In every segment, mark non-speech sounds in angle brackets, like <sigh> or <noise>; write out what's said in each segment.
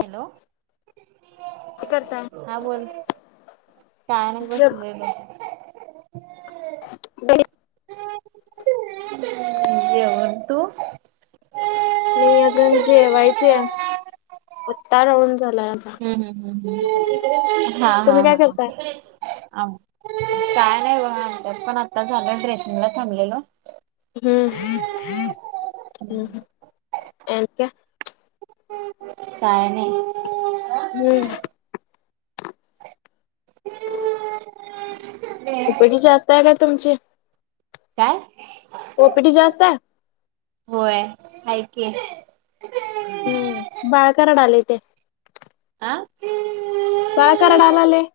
Hello हा बोल काय नाही बस ब जेवण तू म अजून जेवायचे होत्ता राहून हम्म हम् हम्म हम् हा हा तुम्ही काय करताय हा काय नाही ब पण आता झालं ड्रेसिंगला थांबलेल हम्म ए का काय नाही हम्म <inaudible> उपट जास्त आहे का तुमची काय पॉप्रटी जास्त आहे. केलं हम्म बाळ रडलाय ते. ह <unintelligible> बाळा रडायला लागलंय.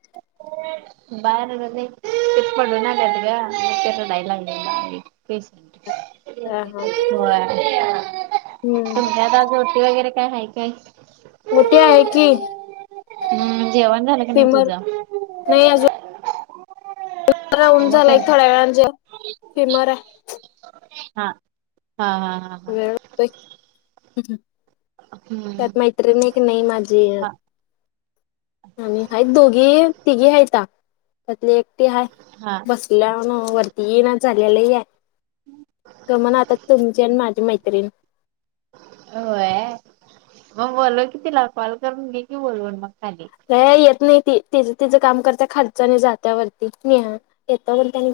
बाळ रडत नाही ते पडून आलय ग म्हणून रडालागय हा हा हम्म <unintelligible> काय नाही काय मोठी आहे की हम् जेवण झालं का नाही तुझ? फिमर फक्त राहून झालाय थोड्या वेळान जेवण फिमर आहे हा हा हा हा हा वेळ लागतोय हम्म त्यात मैत्रिण एक नाही माझी हा आणि हाईत दोघी तिघी हाइता त्यातली एक ते हाय हा बसल्या नव्ह वरती येईनाच झाल्या लई हाय गमना आता तुमची आणि माझी मैत्रिण होय मग बोलव की तिला कॉल करून मी की बोलवन मग खाली आता येत नाहीती? तिज तिज काम करत्या खालचं आणि जात्या वरती नेहा येतान त्यानी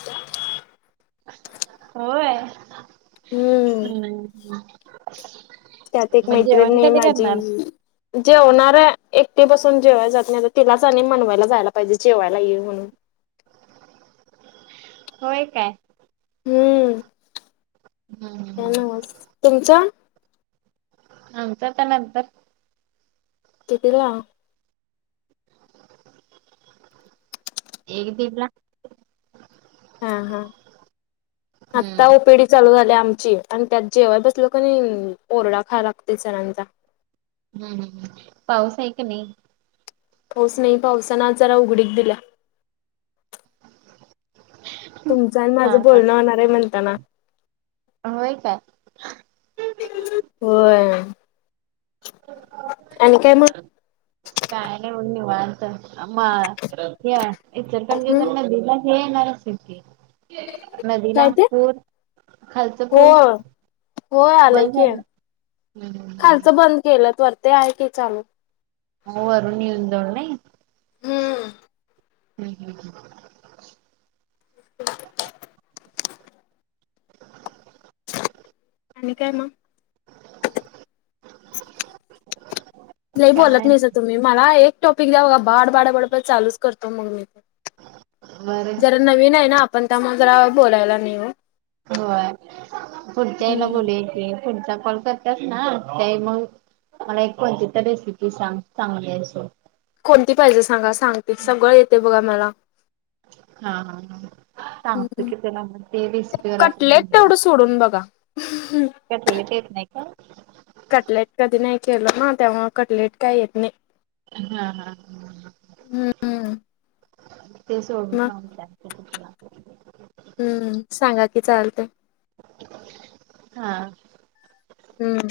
होय ह हम्म अ त्यात एक मैत्रिणी नाही माझी जेवनार आहे एक ते बसून जेवाय जात नाही तिलाच आणि मनवायला जायला पाहिजे जेवायला येईल म्हणून होय काय? हम्म काय हम्म नव्हच तुमच आमच आता नंतर कीतीला? एक दीडला हा हा हम्म आता ओपीडी चालू झाल्या आमची आणि त्यात जेवायला बसलो कणी ओरडा खायला लागतोय सरांचा हम्म ह पाऊस आहे की नाही? पाऊस नाही पावसान जरा उघडीक दिल्या तुमचं आणि हा माझं बोलणं होणार आहे म्हणताना होय काय? होय आणि काय मग काय नाही निवांत म इचलकरंजीच्या हम् नदीला कणी <inaudible> नदी काय ते? नागपूर खालच पूल होय होय आलंय बंद की झालं हम्म हम्म खालचं बंद केल्यात वरच आहे की चालू हो वरून <inaudible> नाही हम्म हम्म हम् ह आणि काय मग? लय बोलत काय नाहीसा तुम्ही मला एक टॉपिक द्या बघा बाडबाडबड चालूच करतो मग मी बरं जरा नवीन आहे ना पण त्यामूळ जरा बोलायला नाही हो होय पुढच्या हेला हम्म बोलूया की पुढचा कॉल करत्यास ना ते मग मला एक कोणती तर रेसिपी चांगली अशी कोणती पाहिजे सांगा सांगते सगळं येतय बघा मला हा हा ह सांत हम्म. क त्याला म ते रस् पण कटलेट तेवढं सोडून बघा का तेेत नाही का? कटलेट कधी नाही केलं ना तेव्हा कटलेट काही येत नाही हम् हा ह हम्म. ते सोडून मग ठांवून तुला हम्म सांगा कि चालते हा हम्म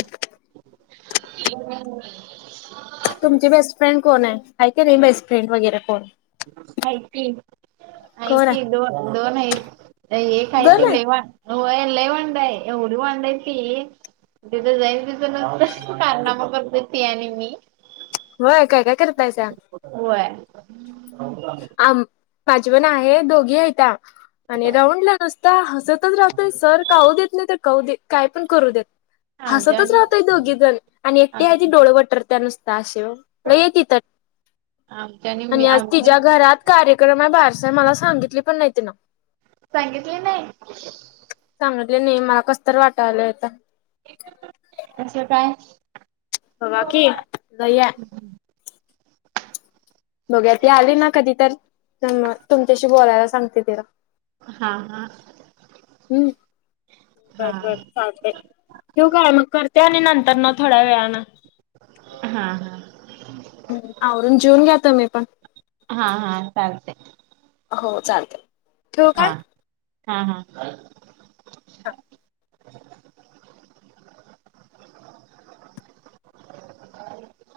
हम् तुमची बेस्टफ्रेंड कोण आहे ऐकय नाही बेस्टफ्रेंड वगैरे कोण य ते कोण आहे? क दोन दोन आहे एक आहे ते दोन आहेत? लेवा हो एल वडय एवढ वड त कारनामा पद्धती आणि मी होय काय काय करत नाहीयच होय आम माझी पण आहे दोघी आहेतता आणि राऊंडला नसता हसतच राहतय सर काहू देत नाही तर काू द काय पण करू देत आमच्या हसतच आणि राहतोय दोघी जण आणि एकटी आम आहे ती डोळ वटर त्या नुसता ये त आमच्या मी आणि आज आम्ही तिच्या पण घरात कार्यक्रम बार असं मला सांगितली पण नाहीती ना सांगितले नाही म्हटले नाही मला कसत वाटायलंय असं काय बा बाकी काय आहे बघू ती आली ना कधी तर तुमच्याशी बोलायला सांगते तिला हा हा हम्म हा बर बर चालते ठेव काय मग करते आणि नंतर तर थोडा व्या हा हा ् आवरून जेवन घ्या त मी पण हा हा चालतंय हो चालते ठेव का हां हा आहे